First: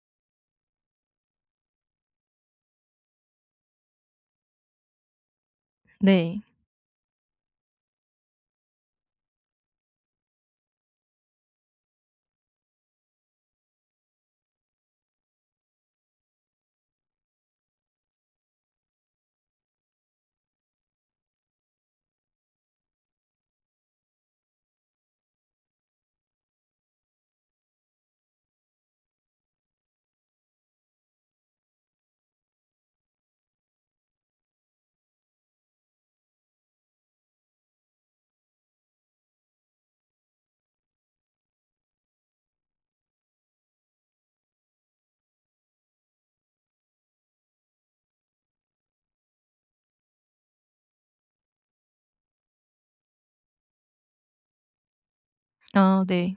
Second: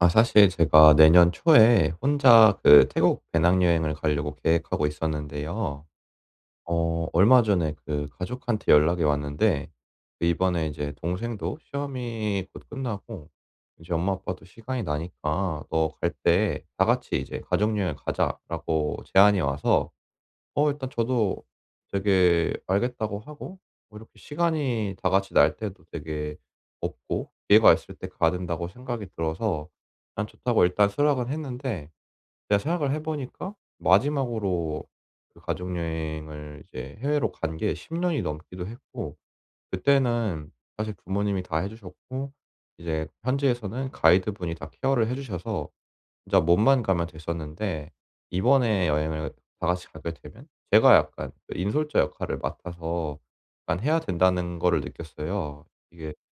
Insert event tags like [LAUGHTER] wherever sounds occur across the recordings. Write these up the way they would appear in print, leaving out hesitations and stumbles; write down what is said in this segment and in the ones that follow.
아 사실 제가 내년 초에 혼자 그 태국 배낭여행을 가려고 계획하고 있었는데요. 네. 얼마 전에 그 가족한테 연락이 왔는데, 그 이번에 이제 동생도 시험이 곧 끝나고 이제 엄마 아빠도 시간이 나니까 "너 갈 때 다 같이 이제 가족여행 가자."라고 제안이 와서, 일단 저도 되게 알겠다고 하고, 뭐 이렇게 시간이 다 같이 날 때도 되게 없고 기회가 있을 때 가야 된다고 생각이 들어서 난 좋다고 일단 수락은 했는데, 제가 생각을 해 보니까 마지막으로 그 가족 여행을 이제 해외로 간 게 10년 년이 넘기도 했고, 그때는 사실 부모님이 다 해 주셨고 이제 현지에서는 가이드분이 다 케어를 해 주셔서 진짜 몸만 가면 됐었는데, 이번에 여행을 다 같이 가게 되면 제가 약간 그 인솔자 역할을 맡아서 약간 해야 된다는 거를 느꼈어요. 아 이게, 네.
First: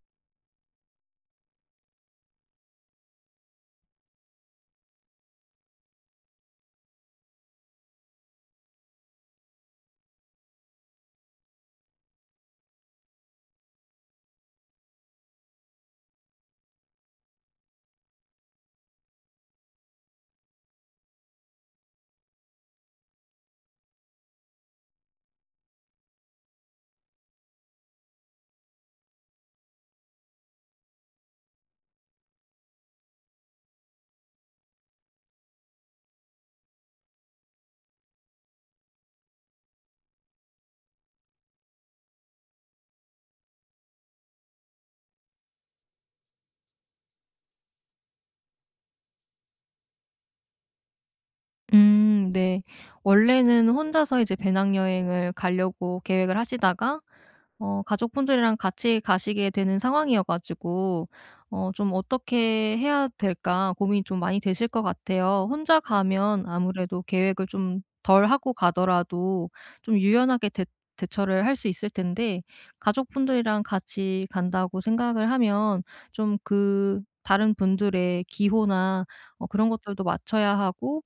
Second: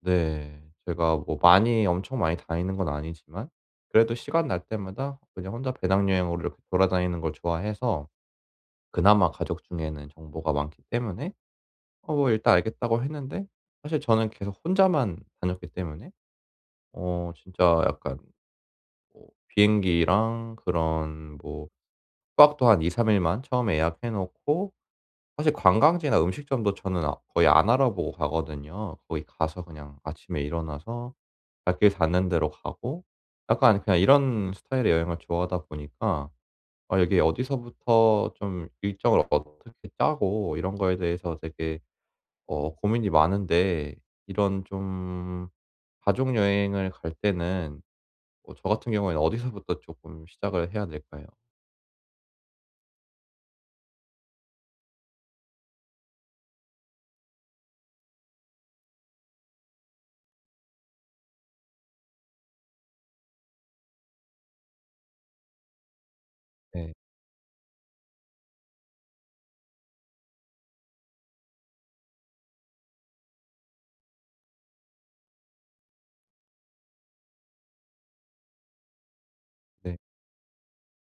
네. 제가 뭐 많이 엄청 많이 다니는 건 아니지만 그래도 시간 날 때마다 그냥 혼자 배낭여행으로 이렇게 돌아다니는 걸 좋아해서 그나마 가족 중에는 정보가 많기 때문에 뭐 일단 알겠다고 했는데, 사실 저는 계속 혼자만 다녔기 때문에 진짜 약간 뭐 비행기랑 그런 뭐 숙박도 한 2-3일만 처음에 예약해 놓고, 사실 관광지나 음식점도 저는 아 거의 안 알아보고 가거든요. 거기 가서 그냥 아침에 일어나서 발길 닿는 데로 가고 약간 그냥 이런 스타일의 여행을 좋아하다 보니까 아기 어디서부터 좀 일정을 어떻게 짜고 이런 거에 대해서 되게 고민이 많은데, 이런 좀 가족 여행을 갈 때는 저 같은 경우에는 어디서부터 조금 시작을 해야 될까요? 네. 원래는 혼자서 이제 배낭여행을 가려고 계획을 하시다가 가족분들이랑 같이 가시게 되는 상황이어 가지고 좀 '어떻게 해야 될까?' 고민이 좀 많이 되실 것 같아요. 혼자 가면 네. 아무래도 계획을 좀 덜 하고 가더라도 좀 유연하게 대 대처를 할 수 있을 텐데, 가족분들이랑 같이 간다고 생각을 하면 좀 그 다른 분들의 기호나 그런 네. 것들도 맞춰야 하고,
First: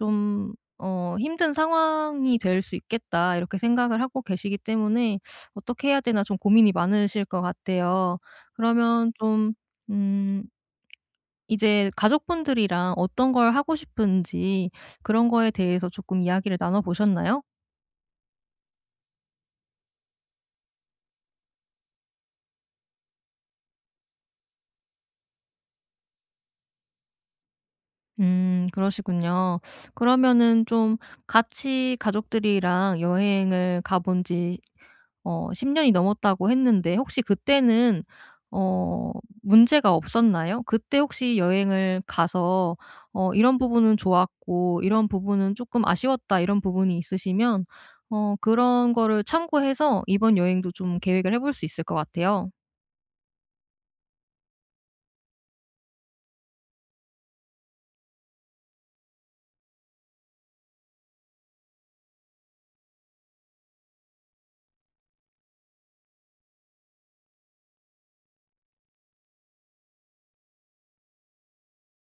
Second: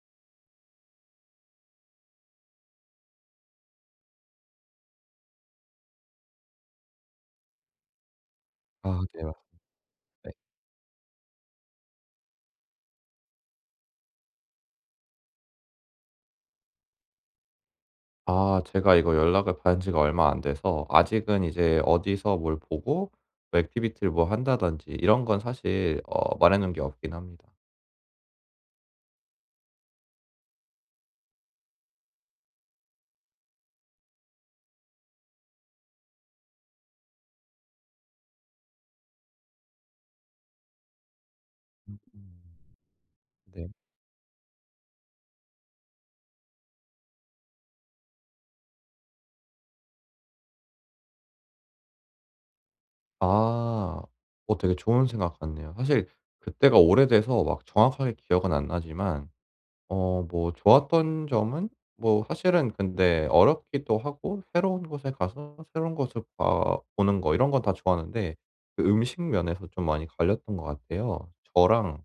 좀 '힘든 상황이 될 수 있겠다.' 이렇게 생각을 하고 계시기 때문에 '어떻게 해야 되나.' 좀 고민이 많으실 것 같아요. 아 그러면 네. 맞습니다. 좀 음 이제 가족분들이랑 어떤 걸 하고 싶은지, 그런 거에 대해서 조금 이야기를 나눠 보셨나요? 아 제가 이거 연락을 받은 지가 얼마 안 돼서 아직은 이제 어디서 뭘 보고 뭐 액티비티를 뭐 한다든지 이런 건 사실 말해 놓은 게 없긴 합니다. 그러시군요. 그러면은 좀 같이 가족들이랑 여행을 가본 지 10 년이 넘었다고 했는데, 혹시 그때는 어 문제가 없었나요? 그때 혹시 음 여행을 음. 가서 '이런 네. 부분은 좋았고 이런 부분은 조금 아쉬웠다.' 이런 부분이 있으시면 그런 거를 참고해서 이번 여행도 좀 계획을 해볼 수 있을 것 같아요. 아. 되게 좋은 생각 같네요. 사실 그때가 오래돼서 막 정확하게 기억은 안 나지만 뭐 좋았던 점은, 뭐 사실은 근데 어렵기도 하고 새로운 곳에 가서 새로운 것을 봐 보는 거 이런 건 다 좋았는데, 그 음식 면에서 좀 많이 갈렸던 것 같아요. 저랑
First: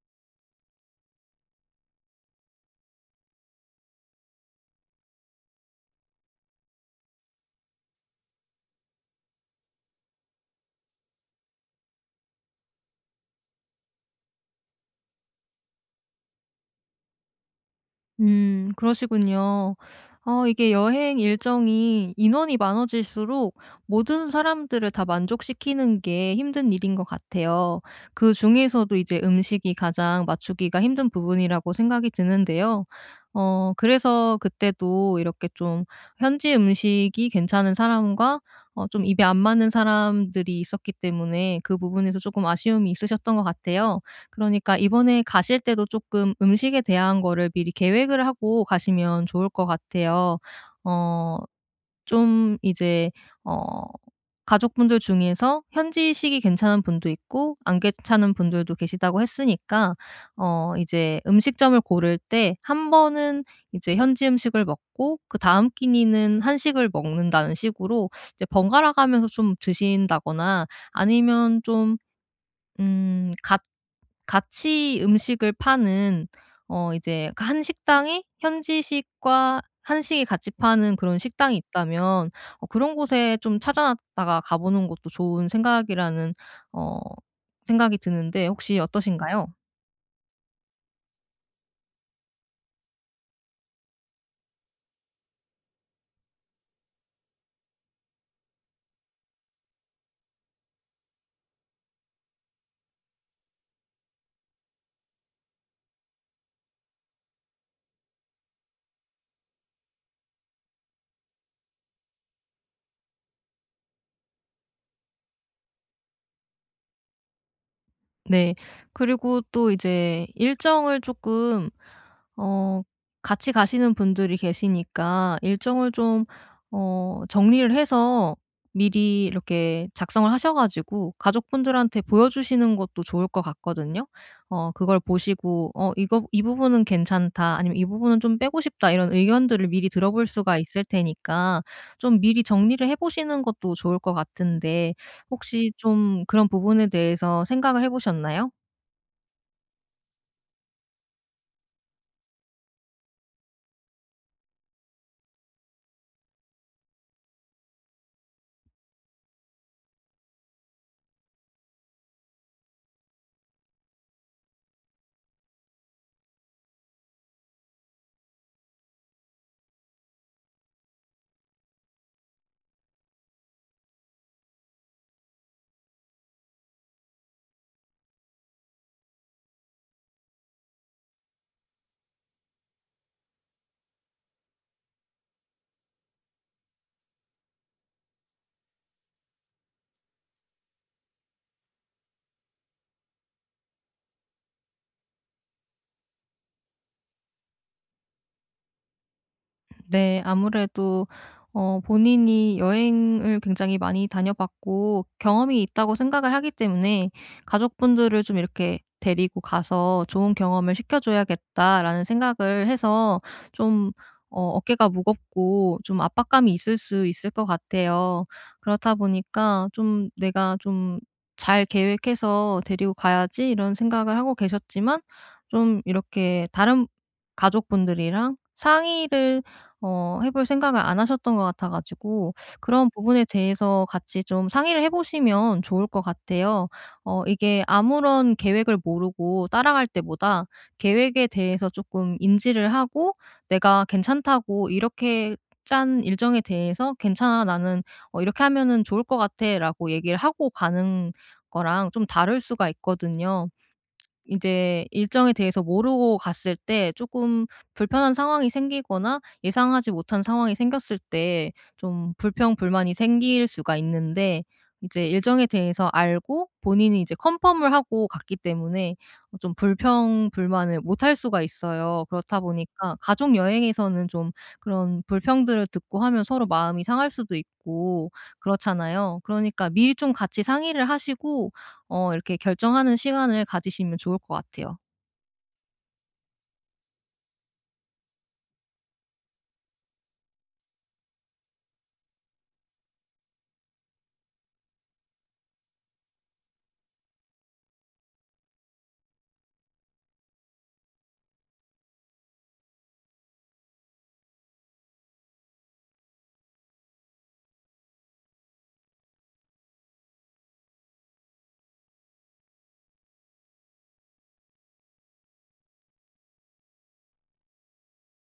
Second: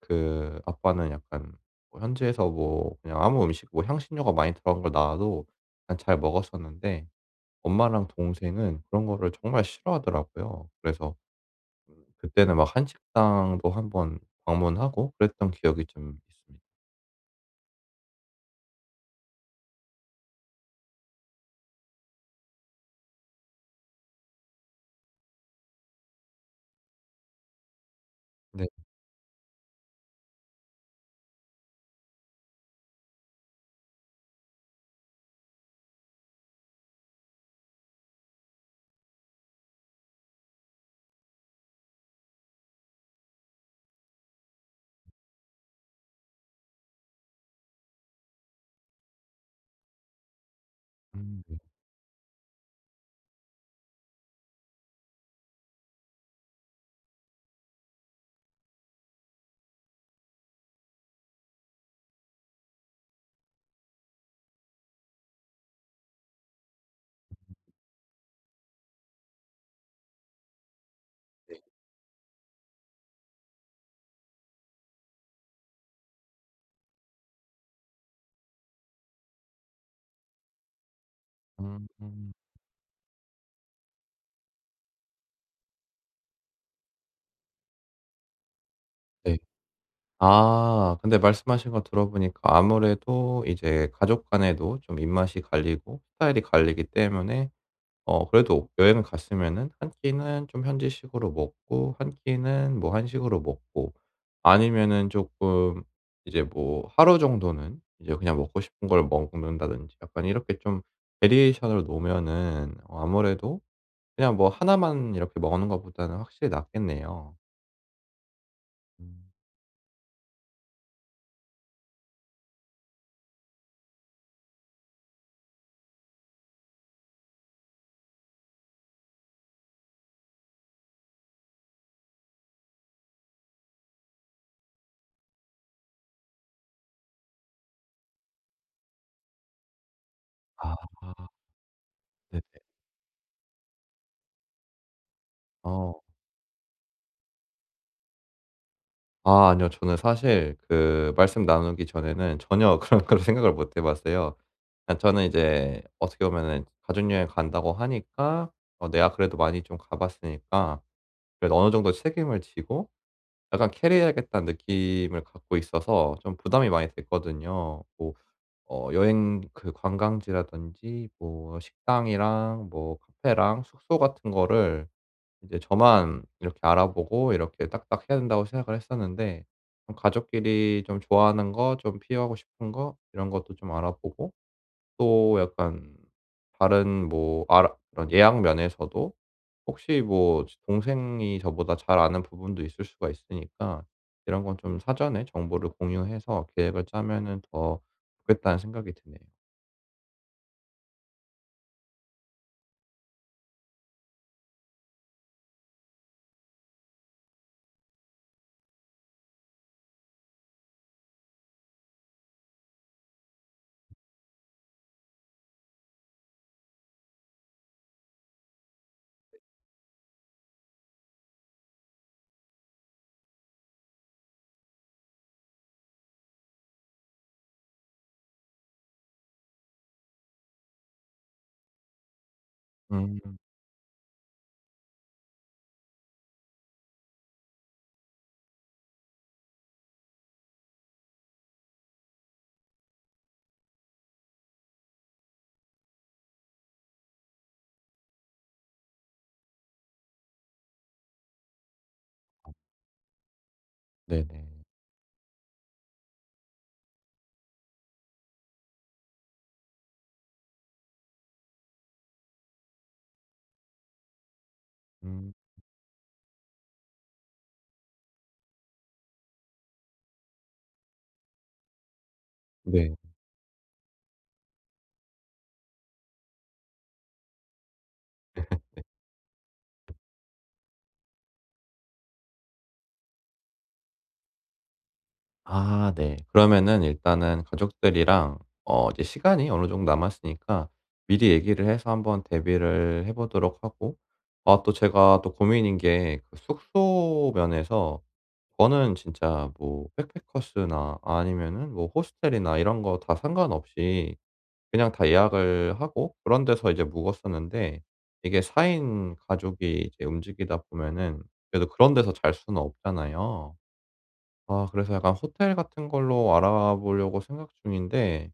그 아빠는 약간 뭐 현지에서 뭐 그냥 아무 음식 뭐 향신료가 많이 들어간 걸 나와도 난 잘 먹었었는데, 엄마랑 동생은 그런 거를 정말 싫어하더라고요. 그래서 그때는 막 한식당도 한번 방문하고 그랬던 기억이 좀 있습니다. 그러시군요. 이게 여행 일정이 인원이 많아질수록 모든 사람들을 다 만족시키는 게 힘든 일인 것 같아요. 네. 그중에서도 이제 음식이 가장 맞추기가 힘든 부분이라고 생각이 드는데요. 그래서 그때도 이렇게 좀 현지 음식이 괜찮은 사람과 좀 입에 안 맞는 사람들이 있었기 때문에 그 부분에서 조금 아쉬움이 있으셨던 것 같아요. 그러니까 이번에 가실 때도 조금 음식에 대한 거를 미리 계획을 하고 가시면 좋을 것 같아요. 어 네. 좀 이제 어 가족분들 중에서 현지식이 괜찮은 분도 있고 안 괜찮은 분들도 계시다고 했으니까, 이제 음식점을 고를 때 한 번은 이제 현지 음식을 먹고 그다음 끼니는 한식을 먹는다는 식으로 이제 번갈아 가면서 좀 드신다거나, 아니면 좀같 같이 음식을 파는, 이제 그 한 식당이 현지식과 한식이 같이 파는 그런 식당이 음 있다면 음 그런 곳에 좀 찾아다가 놨 가보는 것도 좋은 생각이라는 어 생각이 드는데, 혹시 네. 어떠신가요? 아 근데 말씀하신 거 들어보니까 아무래도 이제 가족 간에도 좀 입맛이 갈리고 스타일이 갈리기 때문에 그래도 여행을 갔으면은 한 끼는 좀 현지식으로 먹고 한 끼는 뭐 한식으로 먹고, 아니면은 조금 이제 뭐 하루 정도는 이제 그냥 먹고 싶은 걸 먹는다든지 약간 이렇게 좀 베리에이션을 놓으면은 아무래도 그냥 뭐 하나만 이렇게 먹는 것보다는 확실히 낫겠네요. 네. 음. 그리고 또 이제 일정을 조금 어 같이 가시는 분들이 계시니까 일정을 좀 정리를 해서 미리 이렇게 작성을 하셔 가지고 가족분들한테 보여주시는 것도 좋을 것 같거든요. 그걸 보시고 이거 이 부분은 괜찮다.' 아니면 '이 부분은 좀 빼고 싶다.' 이런 의견들을 미리 들어볼 수가 아 있을 테니까, 좀 미리 네네. 정리를 해 보시는 것도 좋을 것 같은데, 혹시 어. 좀 그런 부분에 대해서 생각을 해 보셨나요? 아 아니요. 저는 사실 그 말씀 나누기 전에는 전혀 [LAUGHS] 그런 걸 생각을 못 해 봤어요. 저는 이제 어떻게 보면은 가족여행 간다고 하니까 내가 그래도 많이 좀 가 봤으니까 그래도 어느 정도 책임을 지고 약간 캐리해야겠다는 느낌을 갖고 있어서 좀 부담이 많이 됐거든요. 뭐 여행 그 관광지라든지 뭐 식당이랑 뭐 카페랑 숙소 같은 거를 이제 저만 이렇게 알아보고 이렇게 딱딱 해야 된다고 생각을 했었는데, 좀 가족끼리 좀 좋아하는 거, 좀 피하고 싶은 거 이런 것도 좀 알아보고, 또 약간 다른 뭐 알아 그런 예약 면에서도 혹시 뭐 동생이 저보다 잘 아는 부분도 있을 수가 있으니까 이런 건 좀 사전에 정보를 공유해서 계획을 짜면은 더 좋겠다는 생각이 드네요. 네. 아무래도 본인이 여행을 굉장히 많이 다녀봤고 경험이 있다고 생각을 하기 때문에 '가족분들을 좀 이렇게 데리고 가서 좋은 경험을 시켜줘야겠다.'라는 생각을 해서 좀 어깨가 무겁고 좀 압박감이 있을 수 있을 것 같아요. 그렇다 보니까 좀 '내가 좀 잘 계획해서 데리고 가야지.' 이런 생각을 하고 계셨지만, 좀 이렇게 다른 가족분들이랑 상의를 해볼 생각을 안 하셨던 것 같아 가지고, 그런 부분에 음 대해서 같이 좀 상의를 해 보시면 좋을 것 같아요. 이게 아무런 계획을 모르고 따라갈 때보다 계획에 대해서 조금 인지를 하고 '내가 괜찮다고 이렇게 짠 일정에 대해서 괜찮아. 나는 이렇게 하면은 좋을 것 같아.'라고 얘기를 하고 가는 거랑 좀 다를 수가 있거든요. 네네. 이제 일정에 대해서 모르고 갔을 때 조금 불편한 상황이 생기거나 예상하지 못한 상황이 생겼을 때 좀 불평 불만이 생길 수가 있는데, 이제 음 일정에 대해서 알고 본인이 이제 컨펌을 하고 갔기 때문에 좀 불평 불만을 못할 수가 있어요. 그렇다 네. 보니까 가족 여행에서는 좀 그런 불평들을 듣고 하면 서로 마음이 상할 수도 있고 그렇잖아요. 그러니까 미리 좀 같이 상의를 하시고 이렇게 결정하는 시간을 가지시면 좋을 것 같아요. 아 네. 그러면은 일단은 가족들이랑 이제 시간이 어느 정도 남았으니까 미리 얘기를 해서 한번 대비를 해 보도록 하고, 아 또 제가 또 고민인 게그 숙소 면에서 저는 진짜 뭐 백패커스나 아니면은 뭐 호스텔이나 이런 거 다 상관없이 그냥 다 예약을 하고 그런 데서 이제 묵었었는데, 이게 4인 가족이 이제 움직이다 보면은 그래도 그런 데서 잘 수는 없잖아요. 아 그래서 약간 호텔 같은 걸로 알아보려고 생각 중인데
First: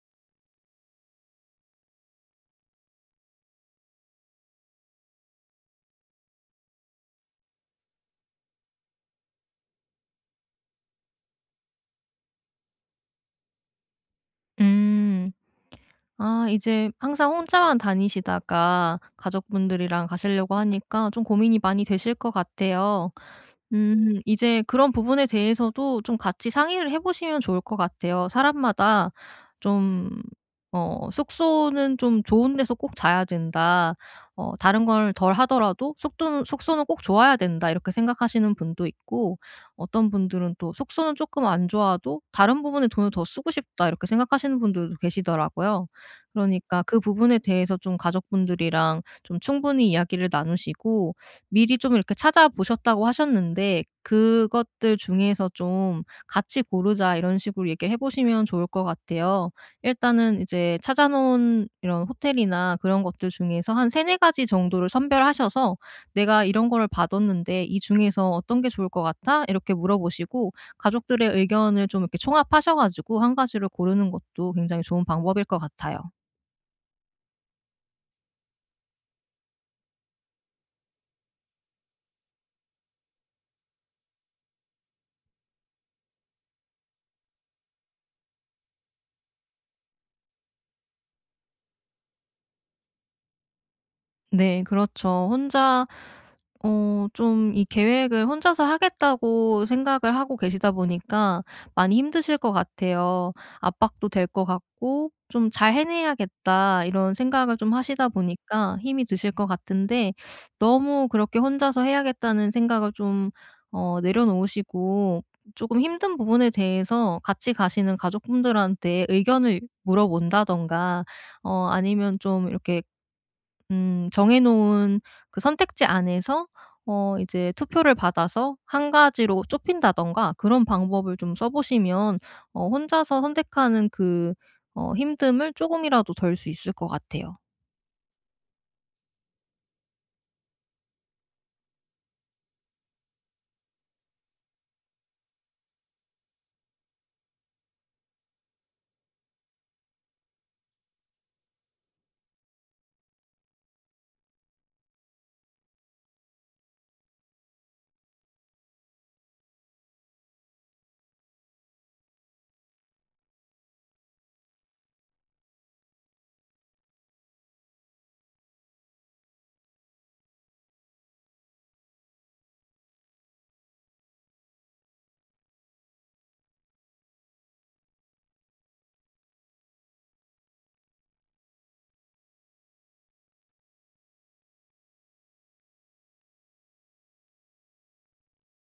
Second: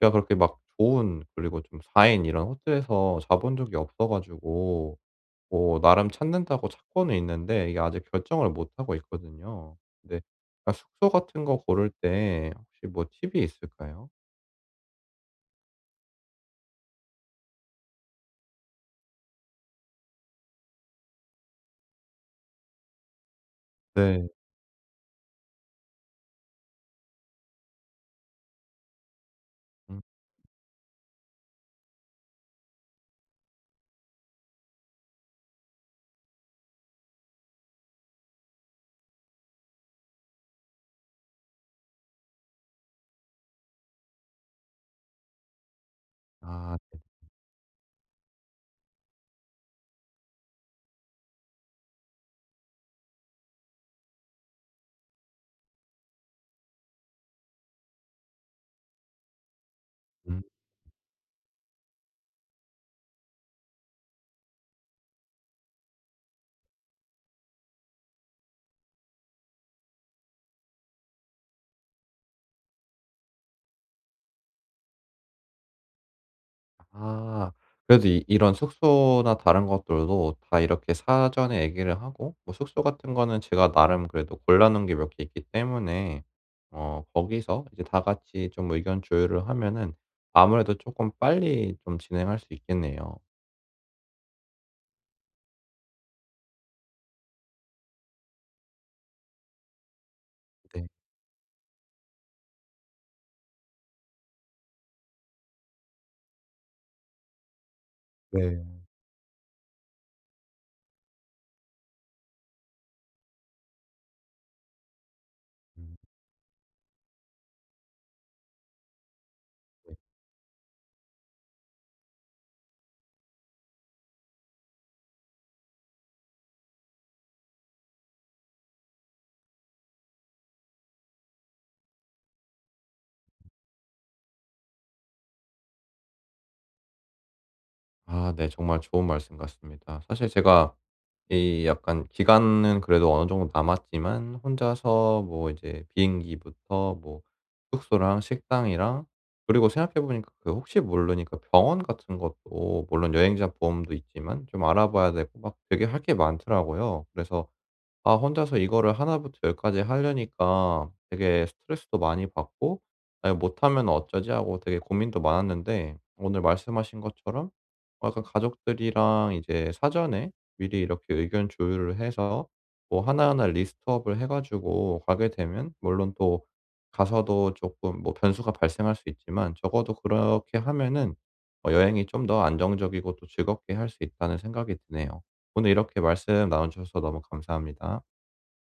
제가 그렇게 막 좋은, 그리고 좀 4인 이런 호텔에서 자본 적이 없어 가지고 뭐 나름 찾는다고 찾고는 있는데 이게 아직 결정을 못 하고 있거든요. 근데 약간 숙소 같은 거 고를 때 혹시 뭐 팁이 있을까요? 음. 아, 이제 항상 혼자만 다니시다가 가족분들이랑 가시려고 하니까 좀 고민이 많이 되실 것 같아요. 네. 이제 그런 부분에 대해서도 좀 같이 상의를 해 보시면 좋을 것 같아요. 사람마다 음. 좀 "숙소는 좀 좋은 데서 꼭 자야 된다. 다른 걸 덜 하더라도 숙소는 숙소는 꼭 좋아야 된다." 이렇게 생각하시는 분도 있고, 어떤 분들은 또 "숙소는 조금 안 좋아도 다른 부분에 돈을 더 쓰고 싶다." 이렇게 생각하시는 분들도 계시더라고요. 아. 그러니까 그 부분에 대해서 좀 가족분들이랑 좀 충분히 이야기를 나누시고, 미리 좀 이렇게 찾아보셨다고 하셨는데 그것들 중에서 좀 "같이 고르자." 이런 식으로 얘기를 해 보시면 좋을 것 같아요. 일단은 음. 이제 찾아 놓은 이런 호텔이나 그런 것들 중에서 한 3-4 가지 정도를 선별하셔서 "내가 이런 거를 받았는데 이 중에서 어떤 게 좋을 것 같아?" 이렇게 물어보시고, 가족들의 의견을 좀 이렇게 총합하셔 가지고 한 가지를 고르는 것도 굉장히 좋은 방법일 것 같아요. 아. 그래도 이 이런 숙소나 다른 것들도 다 이렇게 사전에 얘기를 하고 뭐 숙소 같은 거는 제가 나름 그래도 골라 놓은 게 몇 개 있기 때문에 거기서 이제 다 같이 좀 의견 조율을 하면은 아무래도 조금 빨리 좀 진행할 수 있겠네요. 네, 그렇죠. 혼자 좀 이 계획을 혼자서 하겠다고 생각을 하고 계시다 네. 보니까 많이 힘드실 것 같아요. 압박도 될 것 같고 '좀 잘 해내야겠다.' 이런 생각을 좀 하시다 보니까 네. 힘이 드실 것 같은데, 너무 그렇게 혼자서 해야겠다는 생각을 좀 내려놓으시고, 조금 음 힘든 부분에 대해서 같이 가시는 가족분들한테 의견을 네. 물어본다든가 아니면 좀 이렇게 정해 놓은 그 선택지 안에서 이제 투표를 받아서 한 가지로 좁힌다든가 그런 방법을 좀 써 보시면 혼자서 선택하는 그 힘듦을 조금이라도 덜 수 있을 것 같아요. 아 네. 정말 좋은 말씀 같습니다. 사실 제가 이 약간 기간은 그래도 어느 정도 남았지만 혼자서 뭐 이제 비행기부터 뭐 숙소랑 식당이랑, 그리고 생각해 보니까 그 혹시 모르니까 병원 같은 것도, 물론 여행자 보험도 있지만 좀 알아봐야 되고 막 되게 할 게 많더라고요. 그래서 아 혼자서 이거를 하나 부터 열 까지 하려니까 되게 스트레스도 많이 받고 '아 이거 못하면 어쩌지?' 하고 되게 고민도 많았는데, 오늘 말씀하신 것처럼 약간 가족들이랑 이제 사전에 미리 이렇게 의견 조율을 해서 뭐 하나하나 리스트업을 해 가지고 가게 되면, 물론 또 가서도 조금 뭐 변수가 발생할 수 있지만 적어도 그렇게 하면은 여행이 좀 더 안정적이고 또 즐겁게 할 수 있다는 생각이 드네요. 오늘 이렇게 말씀 나눠 주셔서 너무 감사합니다.